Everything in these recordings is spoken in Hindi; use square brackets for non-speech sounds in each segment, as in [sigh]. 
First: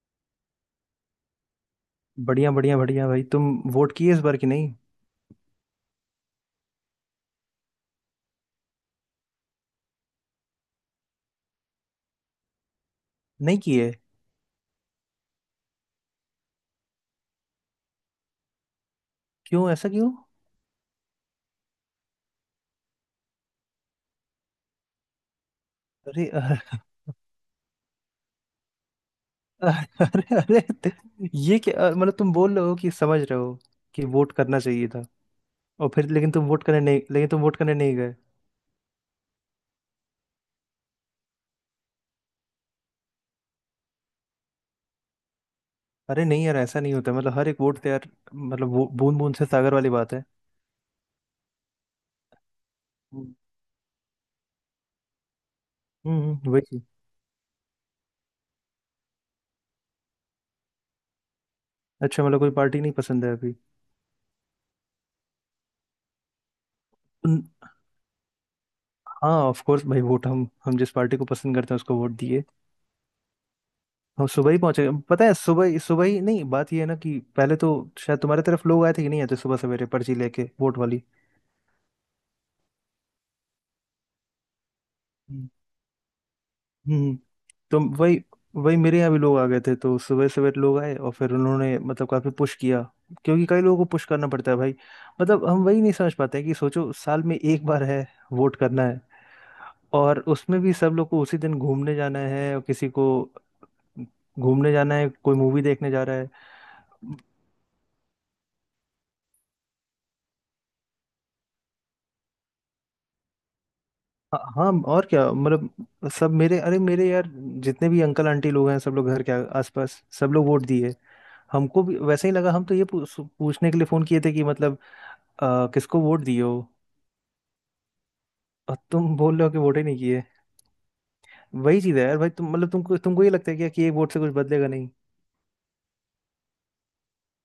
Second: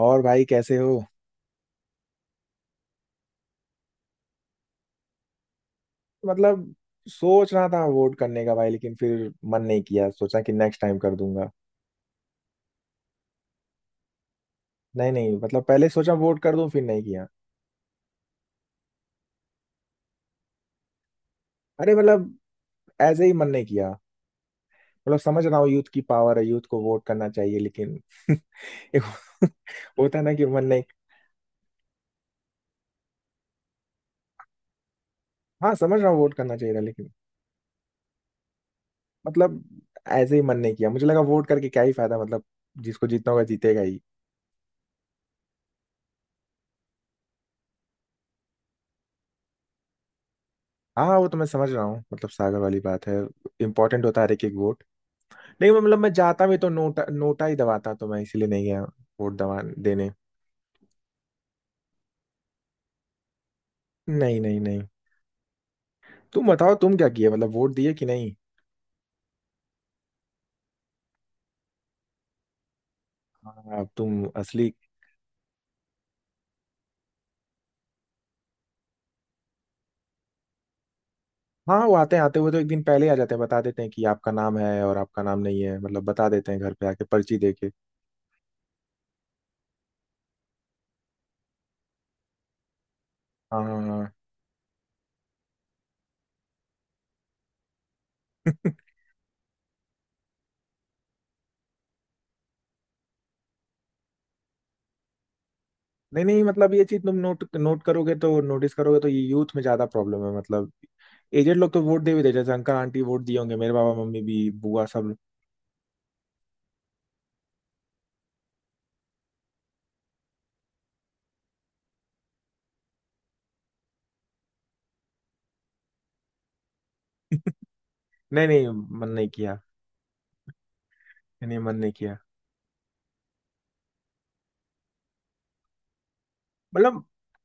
और भाई कैसे हो? बढ़िया बढ़िया बढ़िया भाई। तुम वोट किए इस बार की नहीं? मतलब सोच रहा था वोट करने का भाई, लेकिन फिर मन नहीं किया। सोचा कि नेक्स्ट टाइम कर दूंगा। नहीं किए? नहीं नहीं, मतलब पहले सोचा वोट कर दूं, फिर नहीं किया। क्यों ऐसा क्यों? अरे मतलब ऐसे ही मन नहीं किया। मतलब समझ रहा हूँ यूथ की अरे पावर है, यूथ को [laughs] वोट करना चाहिए, लेकिन [laughs] एक होता है ना अरे कि अरे मन नहीं। ये क्या मतलब, तुम बोल रहे हो कि समझ रहे हो कि वोट करना चाहिए था, हाँ और समझ फिर रहा हूँ लेकिन वोट तुम करना वोट चाहिए था, करने नहीं, लेकिन लेकिन तुम वोट करने नहीं गए? मतलब ऐसे ही मन नहीं किया। मुझे लगा वोट करके क्या ही फायदा, मतलब जिसको जीतना होगा जीतेगा ही। अरे नहीं यार, ऐसा नहीं होता। मतलब हर एक वोट तो यार, मतलब वो बूंद बूंद से सागर वाली बात है। हाँ, वो तो मैं समझ रहा हूँ, मतलब सागर वाली बात है। हम्म। इंपॉर्टेंट होता है हर एक एक वोट। नहीं मतलब मैं जाता भी वही तो चीज। नोटा नोटा ही दबाता, तो मैं इसीलिए नहीं गया वोट दबा देने। अच्छा मतलब कोई पार्टी नहीं पसंद है अभी? नहीं नहीं नहीं, तुम बताओ तुम क्या किए, उन- मतलब वोट दिए कि नहीं? हाँ ऑफ कोर्स भाई, वोट हम जिस पार्टी को पसंद करते हैं उसको वोट दिए। हाँ अब तुम हम सुबह ही असली। पहुंचे, पता है। सुबह ही नहीं, बात ये है ना कि पहले तो शायद तुम्हारे तरफ लोग आए थे कि नहीं आए थे सुबह सवेरे, पर्ची लेके, वोट वाली? हाँ वो आते आते हुए तो एक दिन पहले ही आ जाते हैं, बता देते हैं कि आपका नाम है और आपका नाम हम्म। नहीं है, मतलब बता देते हैं घर पे आके हम्म, पर्ची दे के। तो वही। वही मेरे यहाँ भी लोग आ गए थे, तो सुबह सवेरे लोग आए और फिर उन्होंने मतलब काफी पुश किया, क्योंकि कई हाँ लोगों हाँ, को पुश हाँ। करना पड़ता है भाई। मतलब हम वही नहीं समझ पाते हैं कि सोचो, साल में एक बार है वोट [laughs] करना, है और उसमें भी सब लोग को उसी दिन घूमने जाना है, और किसी को घूमने जाना है, कोई मूवी देखने जा रहा नहीं है। नहीं, मतलब ये चीज तुम नोट नोट करोगे तो नोटिस करोगे तो ये यूथ में ज्यादा प्रॉब्लम है। मतलब एजेड लोग तो वोट दे भी देते, जैसे अंकल आंटी वोट दिए होंगे, मेरे बाबा मम्मी हाँ भी, हाँ, बुआ और सब। क्या। मतलब सब मेरे, अरे मेरे यार जितने भी अंकल आंटी लोग हैं, सब लोग घर के आसपास सब लोग वोट दिए। हमको भी वैसे ही लगा, हम तो ये पूछने के लिए फोन किए थे कि मतलब किसको वोट दिए हो, नहीं नहीं, और मन तुम नहीं बोल रहे हो किया। कि वोट ही नहीं किए। नहीं, मन वही नहीं चीज़ है किया। यार भाई, तुम मतलब तुमको तुमको ये लगता है क्या कि एक वोट से कुछ बदलेगा नहीं? मतलब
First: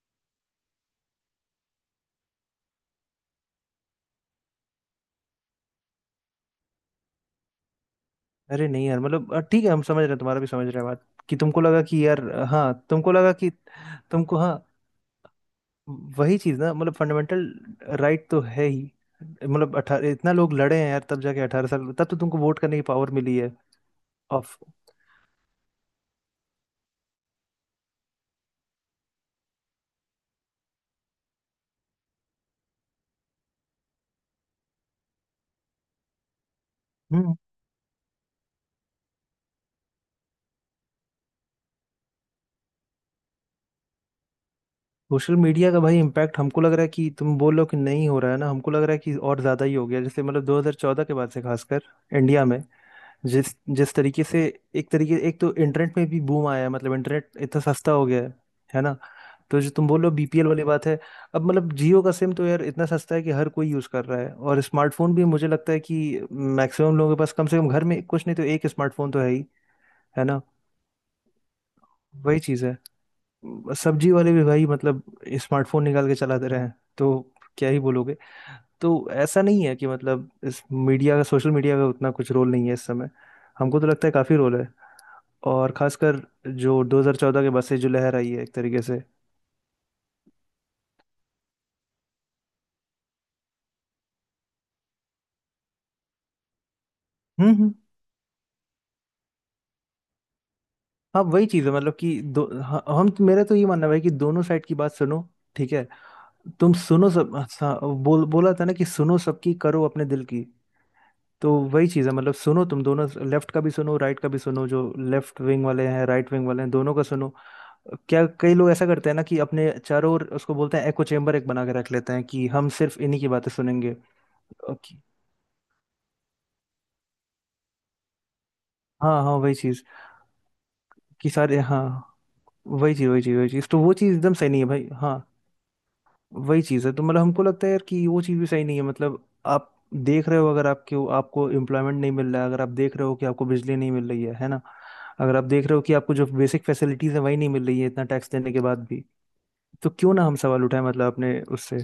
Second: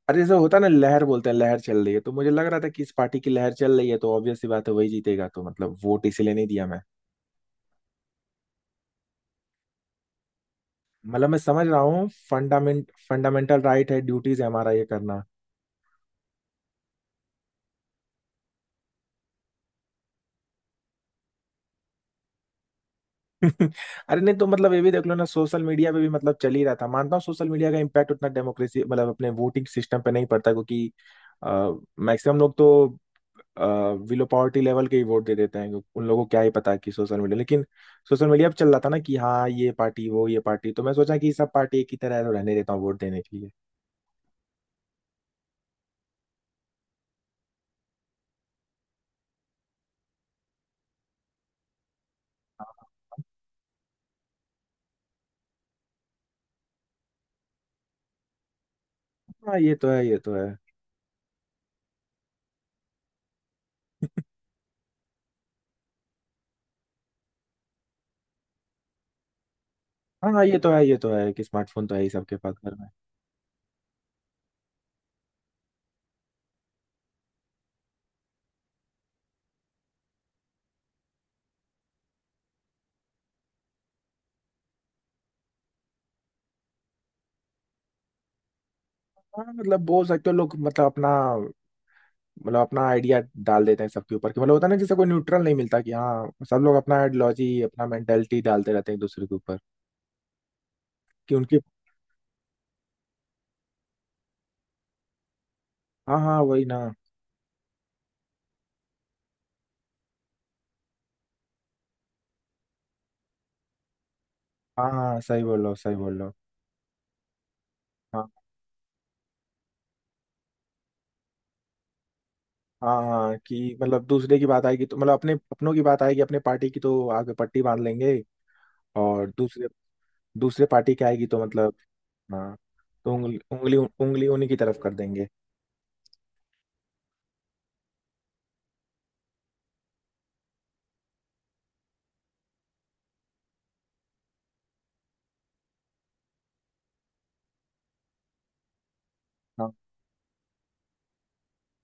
अरे जैसे होता है ना लहर बोलते हैं, लहर चल रही है, तो मुझे लग रहा था कि इस पार्टी की लहर चल रही है, तो ऑब्वियस सी बात है वही जीतेगा, तो मतलब वोट इसीलिए नहीं दिया मैं। अरे नहीं यार, मतलब ठीक है, हम समझ रहे हैं, तुम्हारा भी समझ रहे हैं बात मतलब कि मैं तुमको समझ रहा लगा कि हूँ यार हाँ फंडामेंट तुमको लगा कि फंडामेंटल राइट है, तुमको, ड्यूटीज है हाँ हमारा ये करना। वही चीज ना, मतलब फंडामेंटल राइट तो है ही। मतलब 18, इतना लोग लड़े हैं यार, तब जाके 18 साल, तब तो तुमको वोट करने की पावर मिली है। [laughs] अरे नहीं तो, ऑफ। मतलब ये भी देख लो ना सोशल मीडिया पे भी मतलब चल ही रहा था। मानता हूँ सोशल मीडिया का इम्पैक्ट उतना डेमोक्रेसी मतलब अपने वोटिंग सिस्टम पे नहीं पड़ता, क्योंकि मैक्सिमम लोग तो विलो पावर्टी लेवल के ही वोट दे देते हैं, उन लोगों को क्या ही पता कि सोशल हम्म। मीडिया। लेकिन सोशल मीडिया पे चल रहा था ना कि हाँ ये पार्टी वो ये पार्टी, तो मैं सोचा कि सब पार्टी एक ही तरह है, तो रहने देता हूँ वोट देने के लिए। सोशल मीडिया का भाई इम्पैक्ट, हमको लग रहा है कि तुम बोल रहे हो कि नहीं हो रहा है ना, हमको लग रहा है कि और ज्यादा ही हो गया, जैसे मतलब 2014 के बाद से खासकर इंडिया में, जिस जिस तरीके से। एक तरीके, एक तो इंटरनेट में भी बूम आया है, मतलब इंटरनेट इतना सस्ता हो गया है ना। हाँ तो जो ये तुम तो बोल है, रहे हो ये तो है। बीपीएल वाली बात है, अब मतलब जियो का सिम तो यार इतना सस्ता है कि हर कोई यूज़ कर रहा है, और स्मार्टफोन भी मुझे लगता है कि मैक्सिमम लोगों के पास, कम से कम घर में, कुछ नहीं तो एक स्मार्टफोन तो है ही, है हाँ ना। हाँ, ये तो है कि स्मार्टफोन तो है ही सबके वही पास चीज़ घर है, में। सब्जी वाले भी भाई मतलब स्मार्टफोन निकाल के चलाते रहे हैं, तो क्या ही बोलोगे। तो ऐसा नहीं है कि मतलब इस मीडिया का, सोशल मीडिया का उतना कुछ रोल नहीं है इस समय। हमको तो लगता है काफ़ी रोल है, और खासकर जो 2014 के बसे जो लहर आई है एक तरीके से। हाँ मतलब बोल सकते हो लोग मतलब अपना आइडिया डाल देते हैं सबके ऊपर। कि मतलब होता है ना, जैसे कोई न्यूट्रल नहीं मिलता, कि हाँ सब लोग अपना हम्म। आइडियोलॉजी हम्म। अपना मेंटेलिटी डालते रहते हैं एक दूसरे के ऊपर हाँ कि वही उनकी। चीज़ है मतलब कि दो, हाँ, हम, मेरा तो ये मानना है भाई कि दोनों साइड की बात सुनो। ठीक है, हाँ हाँ, वही तुम ना। सुनो सब, हाँ, बोला था ना कि सुनो सबकी, करो अपने दिल की। तो वही चीज़ है मतलब, सुनो तुम दोनों, लेफ्ट का भी सुनो, राइट का भी सुनो, हाँ जो हाँ, लेफ्ट सही बोल विंग रहे हो वाले सही हैं, बोल रहे राइट हो। विंग वाले हैं, दोनों का सुनो। क्या, हाँ कई लोग ऐसा करते हैं ना कि अपने चारों ओर उसको बोलते हैं एको चेम्बर, एक बना के रख लेते हैं कि हम सिर्फ हाँ इन्हीं की हाँ, बातें कि सुनेंगे। मतलब दूसरे की बात आएगी ओके। तो मतलब अपने, अपनों की बात आएगी, अपने पार्टी की तो आगे पट्टी बांध लेंगे, हाँ और हाँ, वही दूसरे चीज़, दूसरे पार्टी की आएगी कि तो सारे, मतलब हाँ, हाँ, वही चीज तो वही चीज उंगली वही चीज, उंगली तो वो चीज उंगली एकदम सही उन्हीं की नहीं है तरफ भाई, कर हाँ। देंगे। वही चीज है, तो मतलब हमको लगता है यार कि वो चीज भी सही नहीं है। मतलब आप देख रहे हो अगर आपके आपको एम्प्लॉयमेंट नहीं मिल रहा है, अगर आप देख रहे हो कि आपको बिजली नहीं मिल रही है ना। अगर आप देख रहे हो कि आपको जो बेसिक फैसिलिटीज है वही नहीं मिल रही है, इतना टैक्स देने के बाद भी, हाँ। तो क्यों ना हम सवाल उठाएं, मतलब अपने उससे।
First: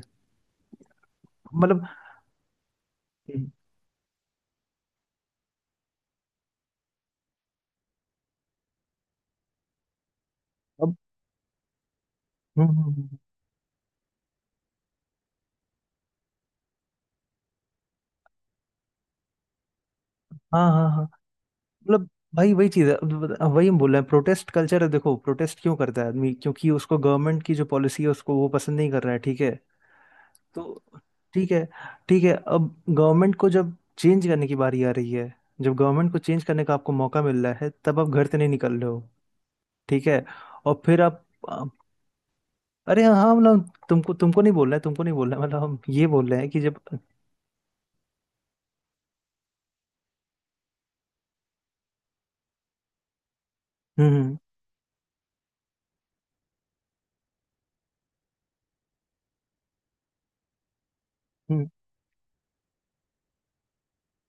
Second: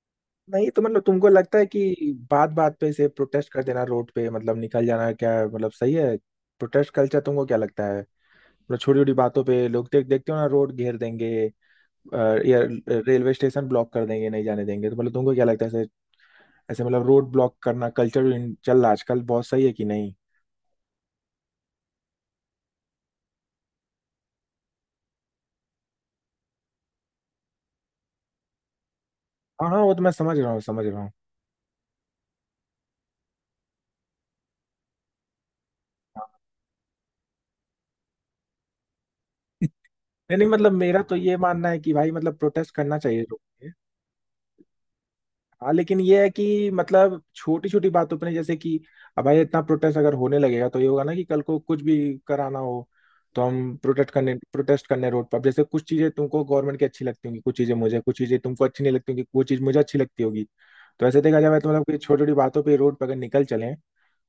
नहीं तो मतलब तुमको लगता है मतलब कि बात बात पे से हम्म, प्रोटेस्ट कर देना रोड पे मतलब निकल जाना क्या है? मतलब सही है? प्रोटेस्ट कल्चर तुमको क्या लगता है, मतलब छोटी छोटी बातों पे लोग देखते हो ना रोड अब घेर देंगे, अ, या हम्म। रेलवे स्टेशन ब्लॉक कर देंगे, नहीं जाने देंगे, तो मतलब तुमको क्या लगता है? ऐसे ऐसे मतलब रोड ब्लॉक करना कल्चर चल रहा है आजकल, बहुत सही है कि नहीं? हाँ हाँ हाँ। मतलब भाई वही चीज़ है, अब वही हम बोल रहे हैं, प्रोटेस्ट कल्चर है, देखो प्रोटेस्ट क्यों करता है आदमी, क्योंकि उसको गवर्नमेंट की जो पॉलिसी है उसको वो पसंद नहीं कर रहा है, ठीक है। हाँ हाँ, वो तो मैं समझ रहा हूँ तो समझ रहा हूँ। ठीक है, ठीक है, अब गवर्नमेंट को जब चेंज करने की बारी आ रही है, जब गवर्नमेंट को चेंज करने का आपको मौका मिल रहा है, तब आप घर से नहीं निकल रहे हो, [laughs] ठीक है। नहीं नहीं, मतलब और मेरा फिर तो आप, ये मानना आप- है कि भाई मतलब प्रोटेस्ट करना अरे चाहिए हाँ, लोगों मतलब को। तुमको तुमको नहीं बोल रहा है, तुमको नहीं बोल रहा है, मतलब हाँ, हम लेकिन ये ये है बोल रहे हैं कि कि जब। मतलब छोटी छोटी बातों पर नहीं, जैसे कि अब भाई इतना प्रोटेस्ट अगर होने लगेगा तो ये होगा ना कि कल को कुछ भी कराना हो तो हम हम्म हम्म प्रोटेस्ट करने रोड पर। अब जैसे कुछ चीजें तुमको गवर्नमेंट की अच्छी लगती होंगी, कुछ चीजें मुझे, कुछ चीजें तुमको अच्छी नहीं लगती होंगी, कुछ चीज मुझे अच्छी लगती होगी। तो ऐसे देखा जाए हम्म। तो मतलब कि छोटी छोटी बातों पर रोड पर अगर निकल चले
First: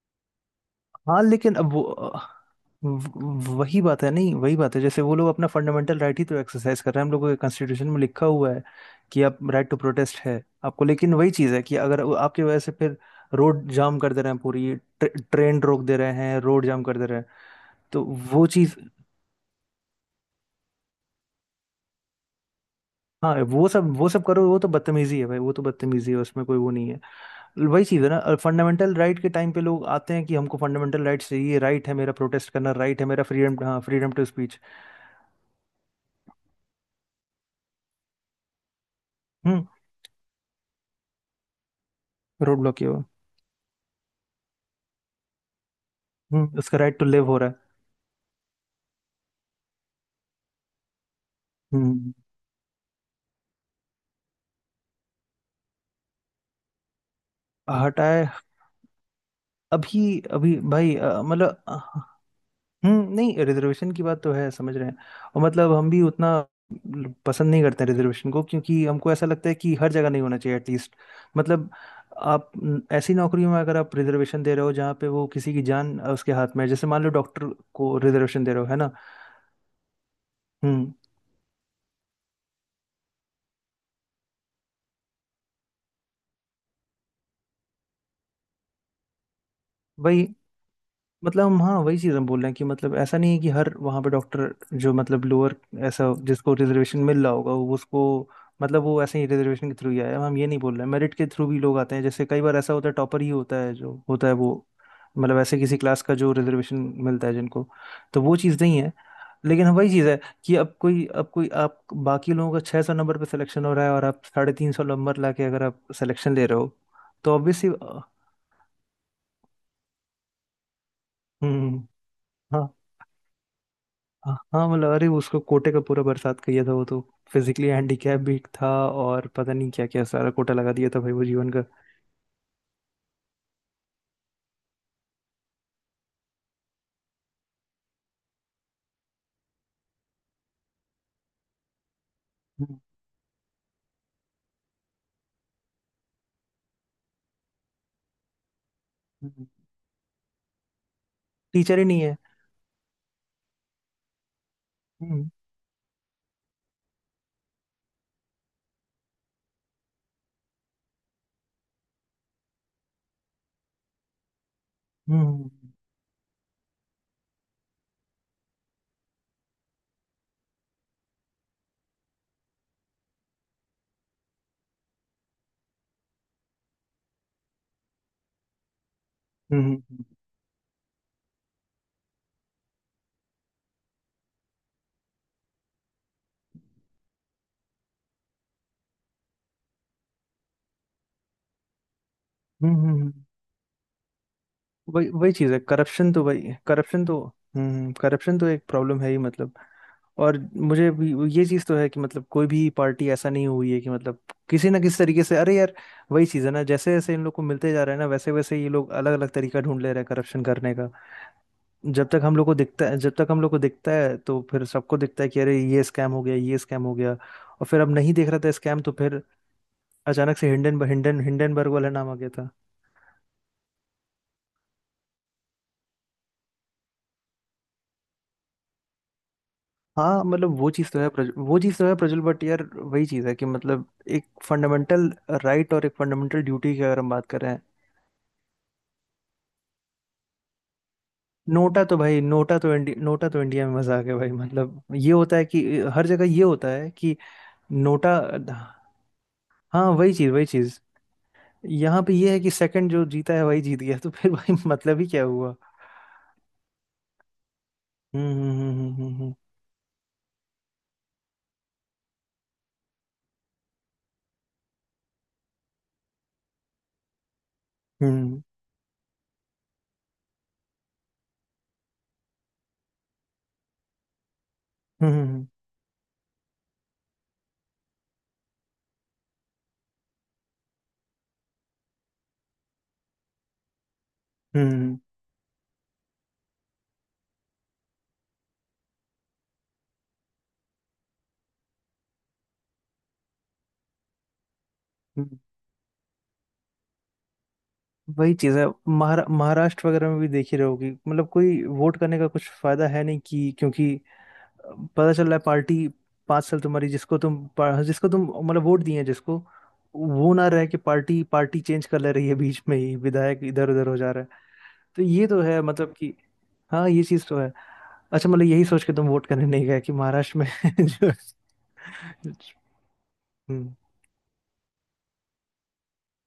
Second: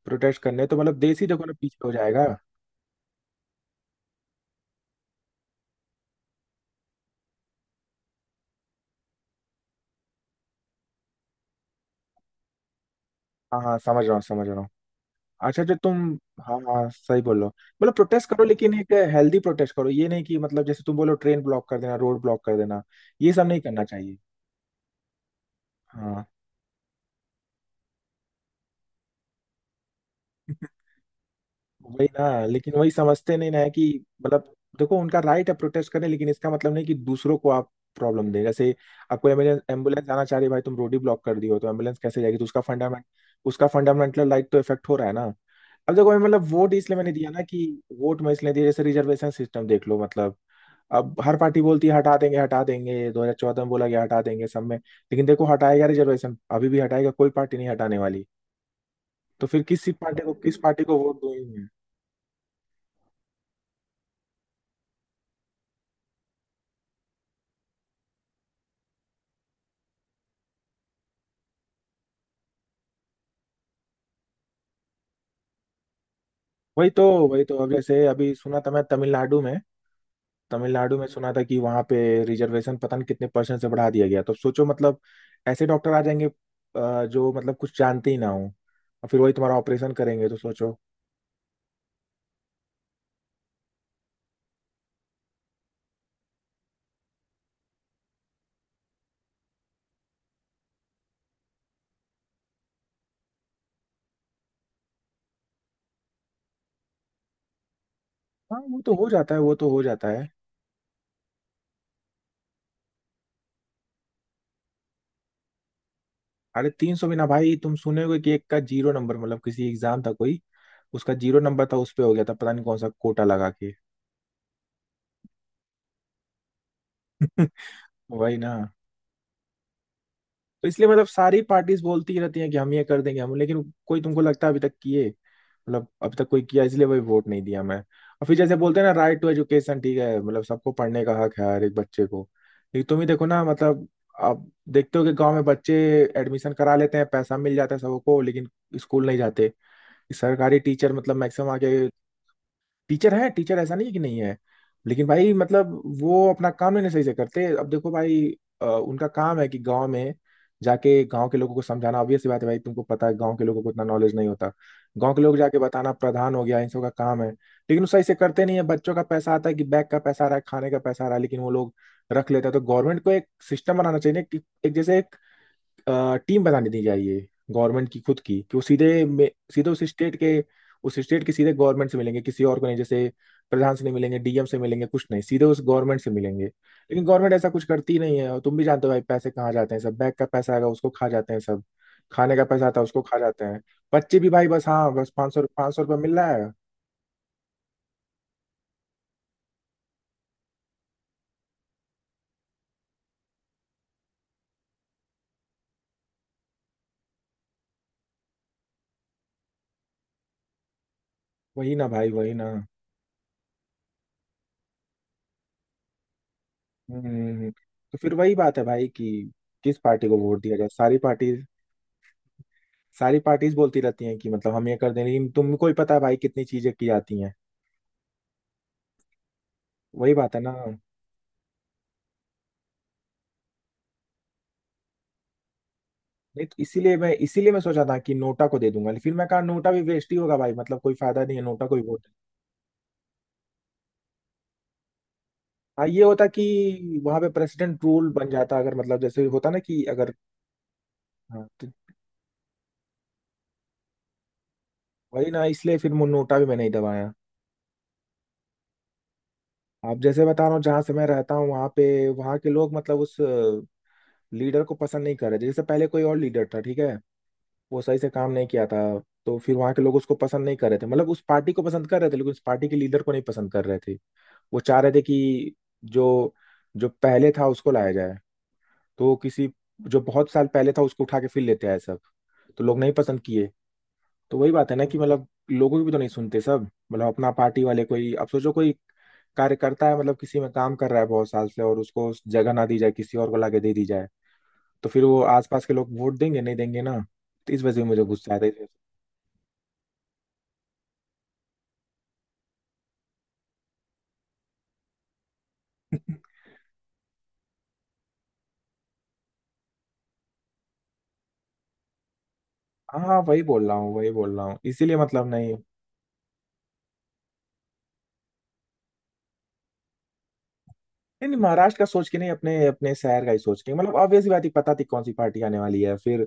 प्रोटेस्ट करने, तो मतलब देश हाँ ही जो है ना लेकिन अब वो, पीछे हो जाएगा। व- वही बात है, नहीं वही बात है, जैसे वो लोग अपना फंडामेंटल राइट ही तो एक्सरसाइज कर रहे हैं, हम लोगों के कॉन्स्टिट्यूशन में लिखा हुआ है कि आप राइट टू प्रोटेस्ट है आपको। लेकिन वही चीज़ है कि अगर वो आपकी वजह से फिर हाँ रोड हाँ, जाम समझ कर रहा हूँ दे रहे हैं, समझ रहा हूँ। पूरी ट्रेन अच्छा जो रोक दे तुम। रहे हैं, हाँ रोड जाम हाँ कर दे रहे सही हैं, बोलो, मतलब तो प्रोटेस्ट करो वो लेकिन चीज़। एक हेल्दी प्रोटेस्ट करो, ये नहीं कि मतलब जैसे तुम बोलो ट्रेन ब्लॉक कर देना रोड ब्लॉक कर देना, ये हाँ सब नहीं वो करना सब, वो चाहिए। सब करो वो तो बदतमीजी है भाई, वो तो बदतमीजी है, हाँ। उसमें कोई वो नहीं है। वही चीज़ है ना, फंडामेंटल राइट के टाइम पे लोग आते हैं कि हमको [laughs] फंडामेंटल राइट चाहिए, राइट है वही मेरा ना, प्रोटेस्ट करना, लेकिन वही राइट है मेरा समझते नहीं ना फ्रीडम, है हाँ, कि फ्रीडम टू मतलब स्पीच। देखो उनका राइट है प्रोटेस्ट करने, लेकिन इसका मतलब नहीं कि दूसरों को आप प्रॉब्लम दें। जैसे आपको एम्बुलेंस एम्बुलेंस आना चाह रही है, भाई तुम रोड ही ब्लॉक कर दी हो, तो एम्बुलेंस कैसे जाएगी? तो रोड उसका ब्लॉक किया हुआ। फंडामेंट उसका फंडामेंटल राइट तो इफेक्ट हो रहा है ना। अब देखो मैं मतलब हम्म, वोट उसका इसलिए राइट टू मैंने लिव दिया हो ना रहा है। कि वोट मैं इसलिए दिया, जैसे रिजर्वेशन सिस्टम देख लो, मतलब अब हर पार्टी बोलती है हम्म, हटा देंगे हटा देंगे, 2014 में बोला गया हटा देंगे, सब में। लेकिन देखो हटाएगा रिजर्वेशन अभी भी, हटाएगा कोई पार्टी नहीं हटाने हटाए। वाली। तो फिर किस अभी पार्टी को, किस अभी पार्टी भाई, को वोट दूंगी मतलब मैं? हम्म, नहीं रिजर्वेशन की बात तो है, समझ रहे हैं। और मतलब हम भी उतना पसंद नहीं करते हैं रिजर्वेशन को, क्योंकि हमको ऐसा लगता है कि हर जगह नहीं होना चाहिए एटलीस्ट। मतलब आप न, ऐसी नौकरियों में अगर आप रिजर्वेशन दे रहे हो जहाँ पे वो किसी की जान उसके हाथ में है, जैसे वही तो मान लो वही डॉक्टर तो, अब को जैसे अभी रिजर्वेशन दे सुना रहे हो, था है मैं ना। तमिलनाडु में, हम्म। तमिलनाडु में सुना था कि वहां पे रिजर्वेशन पता नहीं कितने परसेंट से बढ़ा दिया गया, तो सोचो मतलब ऐसे डॉक्टर आ जाएंगे जो मतलब कुछ जानते ही ना हो, और फिर वही तुम्हारा ऑपरेशन भाई करेंगे, तो सोचो। मतलब हम, हाँ वही चीज़ हम बोल रहे हैं कि मतलब ऐसा नहीं है कि हर वहाँ पे डॉक्टर जो मतलब लोअर, ऐसा जिसको रिजर्वेशन मिल रहा होगा वो उसको, मतलब वो ऐसे ही रिजर्वेशन के थ्रू ही आया है। हम ये नहीं बोल रहे हैं, मेरिट के थ्रू भी लोग आते हैं, जैसे कई बार ऐसा होता है टॉपर ही होता है जो होता है, वो मतलब ऐसे किसी क्लास का जो रिजर्वेशन मिलता है जिनको, तो वो चीज़ हाँ वो नहीं है। तो हो जाता है, वो लेकिन तो हो वही चीज़ जाता है है। कि अब कोई, अब कोई, आप बाकी लोगों का 600 नंबर पे सिलेक्शन हो रहा है, और आप 350 नंबर ला के अगर आप सिलेक्शन ले रहे अरे हो, तीन सौ बिना तो भाई, ऑब्वियसली। तुम सुने होगे कि एक का जीरो नंबर, मतलब किसी एग्जाम था कोई, उसका जीरो नंबर था, हम्म। उस पे हो गया था, पता नहीं हाँ। कौन सा कोटा लगा के। हाँ मतलब अरे, उसको कोटे का पूरा बरसात किया था वो तो, फिजिकली [laughs] हैंडीकैप वही भी ना, था और पता नहीं क्या क्या सारा कोटा तो लगा इसलिए दिया था मतलब भाई वो सारी जीवन का। पार्टीज बोलती ही रहती हैं कि हम ये कर देंगे हम, लेकिन कोई तुमको लगता है अभी तक किए? मतलब अभी तक कोई किया? इसलिए वही वोट नहीं दिया मैं। और फिर जैसे बोलते हैं ना राइट टू एजुकेशन, ठीक है मतलब सबको पढ़ने का हक है हर एक बच्चे को, हम्म, लेकिन तुम ही देखो ना मतलब आप देखते हो कि गांव में बच्चे एडमिशन करा लेते हैं, पैसा मिल जाता है सबको, लेकिन स्कूल नहीं हम्म, जाते। सरकारी टीचर मतलब मैक्सिमम आगे, टीचर ही नहीं है। टीचर है, टीचर ऐसा नहीं है कि नहीं है, लेकिन हम्म, भाई मतलब वो अपना काम नहीं सही से करते। अब देखो भाई उनका काम है कि गांव में जाके गांव के लोगों को समझाना। ऑब्वियस सी बात है भाई, तुमको पता है गांव के लोगों को उतना नॉलेज नहीं होता। गांव के हम्म, लोग जाके हम्म, बताना, प्रधान हो गया, इन सब का काम है, लेकिन वो सही से करते नहीं है। बच्चों का पैसा आता है कि बैग का पैसा आ रहा है, खाने का पैसा आ रहा है, लेकिन वो लोग रख लेता है। तो गवर्नमेंट को एक सिस्टम बनाना चाहिए ना कि एक, जैसे एक टीम बनानी दी चाहिए गवर्नमेंट की खुद की, कि वो सीधे उस स्टेट हम्म, के, उस स्टेट के सीधे गवर्नमेंट से मिलेंगे, किसी और को नहीं। जैसे प्रधान से नहीं मिलेंगे, डीएम से मिलेंगे कुछ नहीं, सीधे उस गवर्नमेंट से मिलेंगे। लेकिन गवर्नमेंट ऐसा कुछ करती ही नहीं है, और तुम भी जानते हो भाई पैसे कहाँ जाते हैं। सब बैंक का पैसा आएगा उसको खा जाते हैं सब, खाने का पैसा हम्म, आता है हम्म, उसको खा हम्म। जाते हैं। बच्चे भी भाई बस, हाँ वही, बस वही चीज है, पाँच सौ रुपये करप्शन मिल तो रहा है। भाई, करप्शन तो। हम्म, करप्शन तो एक प्रॉब्लम है ही मतलब। और मुझे भी ये चीज तो है कि मतलब कोई भी पार्टी ऐसा नहीं हुई है कि मतलब किसी ना किसी तरीके से, अरे यार वही चीज है ना, जैसे जैसे इन लोग को मिलते जा रहा है ना, वैसे वैसे ये लोग अलग अलग तरीका ढूंढ ले रहे हैं करप्शन करने का। वही ना भाई, वही ना। जब तक हम लोग को दिखता है, तो फिर सबको दिखता है कि अरे ये स्कैम हो गया, ये स्कैम हो गया, हम्म। और फिर अब तो फिर नहीं दिख वही रहा था बात है स्कैम, भाई तो कि फिर किस पार्टी को अचानक वोट से दिया जाए? हिंडन सारी हिंडन पार्टी, हिंडनबर्ग वाला नाम आ गया था। सारी पार्टीज बोलती रहती हैं कि मतलब हम ये कर दें, लेकिन तुमको ही पता है भाई कितनी चीजें की जाती हैं। वही हाँ बात है ना। मतलब वो चीज़ तो है वो चीज़ तो है प्रज्वल, बट यार वही चीज़ है कि मतलब एक फंडामेंटल राइट और एक फंडामेंटल नहीं तो ड्यूटी की इसीलिए अगर हम मैं, बात इसीलिए करें। मैं सोचा था कि नोटा को दे दूंगा, लेकिन फिर मैं कहा नोटा भी वेस्ट ही होगा भाई, मतलब कोई फायदा नहीं है नोटा को ही नोटा तो वोट। भाई, नोटा तो इंडिया में मजाक है भाई, मतलब ये होता है कि हाँ ये हर जगह होता ये होता है कि कि वहां पे प्रेसिडेंट रूल नोटा। बन जाता अगर, मतलब जैसे होता ना कि हाँ अगर। वही चीज़, वही चीज़। हाँ तो यहाँ पे ये है कि सेकंड जो जीता है वही जीत गया, तो फिर भाई [laughs] मतलब ही क्या वही ना, हुआ। इसलिए फिर नोटा भी मैं नहीं दबाया। हम्म हम्म हम्म आप जैसे बता रहा हूँ, जहाँ से मैं रहता हूँ वहां पे, वहां के लोग मतलब उस लीडर को पसंद नहीं कर रहे थे। जैसे पहले कोई और लीडर था, ठीक है, वो सही से काम हम्म नहीं किया था, तो फिर वहां के लोग उसको पसंद नहीं कर रहे थे, मतलब उस पार्टी को पसंद कर रहे थे, लेकिन उस पार्टी के लीडर को नहीं पसंद कर रहे थे। वो चाह रहे थे हम्म हम्म हम्म, हम्म। कि जो जो पहले था उसको लाया जाए। तो वो किसी जो बहुत साल पहले था उसको उठा के फिर लेते आए सब, तो लोग नहीं पसंद किए। तो वही हम्म, बात है ना हम्म, कि मतलब लोगों की भी तो नहीं सुनते सब, मतलब अपना पार्टी वाले कोई। अब सोचो कोई कार्यकर्ता है मतलब किसी में काम कर रहा है बहुत साल से, और उसको जगह ना दी जाए, किसी और को लाके दे दी जाए, तो फिर वो हम्म। आसपास के लोग वोट देंगे नहीं देंगे ना। तो इस वजह से मुझे गुस्सा वही आता चीज है। है, महाराष्ट्र वगैरह में भी देख ही रहोगी, मतलब कोई वोट करने का कुछ फायदा है नहीं कि, क्योंकि पता चल रहा है पार्टी, 5 साल तुम्हारी जिसको तुम जिसको तुम मतलब वोट दिए हैं, जिसको वो ना रहे कि पार्टी, पार्टी चेंज कर ले रही है बीच में ही, हाँ विधायक वही बोल इधर रहा उधर हूँ, हो वही जा रहा है। बोल रहा हूँ, इसीलिए तो मतलब ये तो नहीं। है मतलब कि, हाँ ये चीज तो है। अच्छा मतलब यही सोच के तुम वोट करने नहीं गए कि महाराष्ट्र में [laughs] जो। नहीं नहीं, महाराष्ट्र का सोच के नहीं, अपने अपने शहर का ही सोच के। हम्म मतलब ऑब्वियस बात है पता थी कौन सी पार्टी आने वाली है। फिर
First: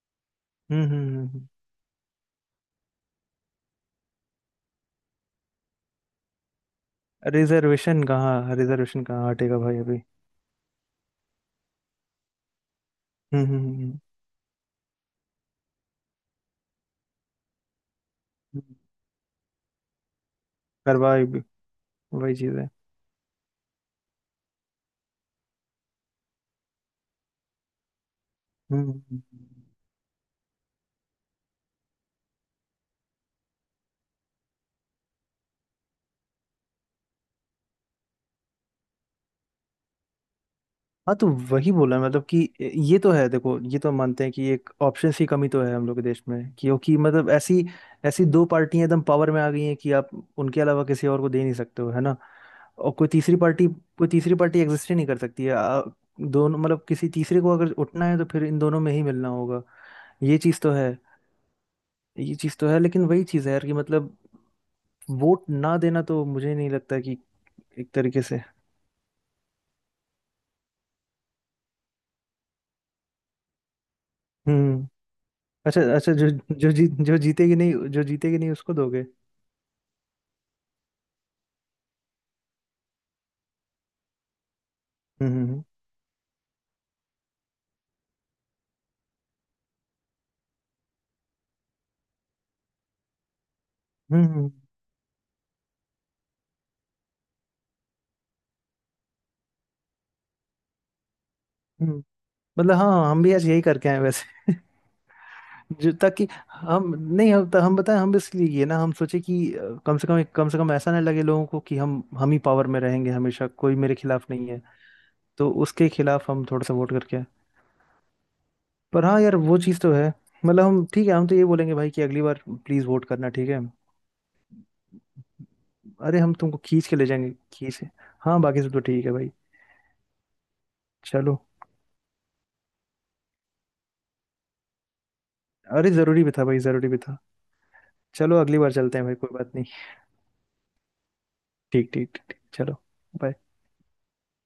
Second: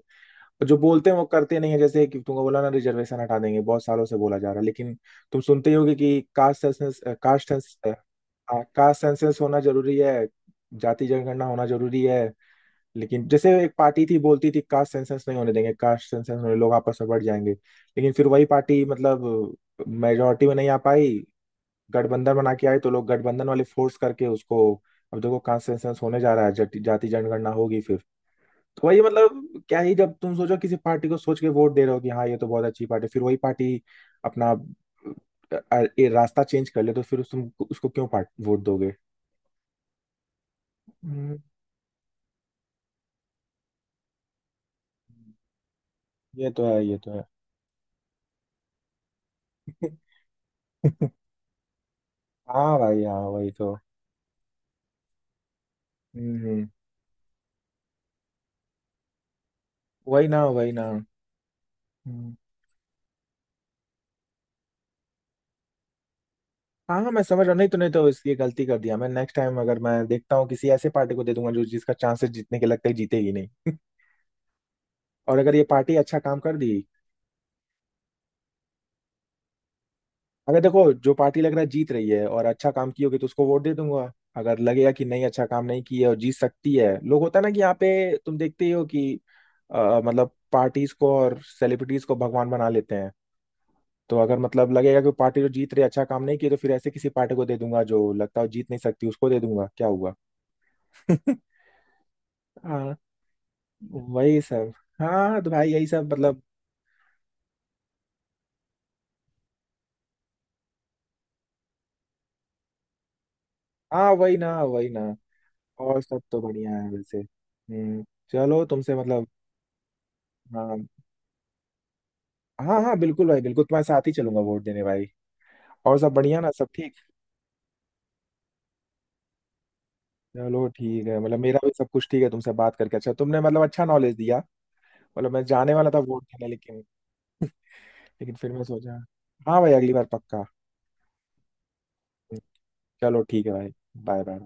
जो हम्म हम्म बोलते हैं वो हम्म, हम्म। करते नहीं है, जैसे कि तुमको बोला ना रिजर्वेशन हटा देंगे, बहुत सालों से बोला जा रहा है, लेकिन तुम सुनते ही होगे कि caste census caste census reservation कहाँ, हाँ, कास्ट रिजर्वेशन कहाँ सेंसस हटेगा होना भाई जरूरी अभी। है, जाति जनगणना होना जरूरी है। लेकिन हम्म जैसे हम्म एक हम्म, पार्टी थी बोलती थी कास्ट सेंसस नहीं होने देंगे, कास्ट सेंसस होने लोग आपस में बढ़ जाएंगे, लेकिन फिर वही हम्म। पार्टी मतलब मेजोरिटी में नहीं आ पाई, करवाए भी। गठबंधन वही बना चीज के है। आए, तो लोग गठबंधन वाले फोर्स करके उसको। अब देखो कहाँ सेंसेस होने जा रहा है, जाति जाति जनगणना होगी फिर। तो वही हम्म। मतलब क्या ही, जब तुम सोचो किसी पार्टी को सोच के वोट दे रहे हो कि हाँ ये तो बहुत अच्छी पार्टी, फिर वही पार्टी अपना ये रास्ता चेंज कर ले, तो फिर उस तुम उसको क्यों पार्ट वोट दोगे? हाँ तो हम्म, वही बोला मतलब कि ये तो है, देखो ये तो मानते हैं कि एक ऑप्शंस की कमी तो है हम लोग के देश ये में, तो है, क्योंकि ये तो है। मतलब ऐसी, ऐसी दो पार्टियां एकदम पावर में आ गई हैं कि आप उनके अलावा किसी [laughs] और को दे नहीं सकते हो, है ना। हाँ और भाई, कोई हाँ तीसरी वही पार्टी, तो। कोई तीसरी पार्टी एग्जिस्ट ही नहीं कर सकती है। दोनों हम्म, मतलब, किसी तीसरे को अगर उठना है तो फिर इन दोनों में ही मिलना होगा। वही ये ना, चीज़ वही तो ना। है, ये चीज़ तो है, लेकिन वही चीज़ है यार कि मतलब वोट ना देना तो मुझे नहीं लगता हाँ हाँ, कि। मैं समझ रहा हूँ, नहीं तो नहीं एक तो तरीके इसकी से। गलती कर दिया मैं, नेक्स्ट टाइम अगर मैं देखता हूँ किसी ऐसे पार्टी को दे दूंगा जो जिसका चांसेस जीतने के लगता है जीतेगी नहीं। [laughs] हम्म। और अगर ये अच्छा पार्टी अच्छा, अच्छा जो काम कर दी, जो जीत, जो जीतेगी नहीं, जो जीतेगी नहीं उसको दोगे? अगर देखो जो पार्टी लग रहा है जीत रही है और अच्छा काम की होगी, तो उसको वोट दे दूंगा। अगर लगेगा कि नहीं हम्म अच्छा हम्म काम नहीं की है और जीत सकती है, लोग होता है ना कि यहाँ पे तुम देखते ही हो कि मतलब पार्टीज को और सेलिब्रिटीज को भगवान बना लेते हैं, तो हम्म अगर हम्म, मतलब लगेगा कि पार्टी जो जीत रही है अच्छा काम नहीं किया, तो फिर ऐसे किसी पार्टी को दे दूंगा जो लगता है जीत नहीं सकती, उसको दे दूंगा क्या हुआ। [laughs] हम्म। मतलब हाँ हाँ, हम भी आज यही करके आए वही वैसे। सब। हाँ तो भाई [laughs] यही जो, सब ताकि मतलब, हम नहीं, हम बताएं, हम इसलिए ये ना, हम सोचे कि कम से कम ऐसा ना लगे लोगों को कि हम ही पावर में रहेंगे हमेशा, कोई मेरे हाँ खिलाफ वही नहीं ना, है। वही ना। तो उसके और सब खिलाफ तो हम थोड़ा बढ़िया सा है वोट करके वैसे। आए। हम्म, चलो तुमसे पर हाँ मतलब। यार, वो चीज़ तो है, मतलब हम, हाँ ठीक है, हम तो ये बोलेंगे भाई कि अगली बार हाँ प्लीज़ हाँ, वोट बिल्कुल करना, भाई ठीक है। बिल्कुल, तुम्हारे साथ ही चलूंगा वोट देने भाई। और सब अरे हम बढ़िया ना, तुमको सब खींच ठीक? के ले जाएंगे, खींच। हाँ बाकी सब तो ठीक है भाई, चलो ठीक है, चलो। मतलब मेरा भी सब कुछ ठीक है। तुमसे बात करके अच्छा, तुमने मतलब अच्छा नॉलेज दिया। मतलब मैं जाने वाला अरे था वोट जरूरी भी था देने भाई, लेकिन, जरूरी भी था। लेकिन चलो, फिर अगली मैं बार चलते सोचा। हैं भाई, कोई बात हाँ नहीं। भाई, अगली बार पक्का। ठीक ठीक ठीक ठीक, चलो। चलो bye। ठीक है भाई। Bye bye.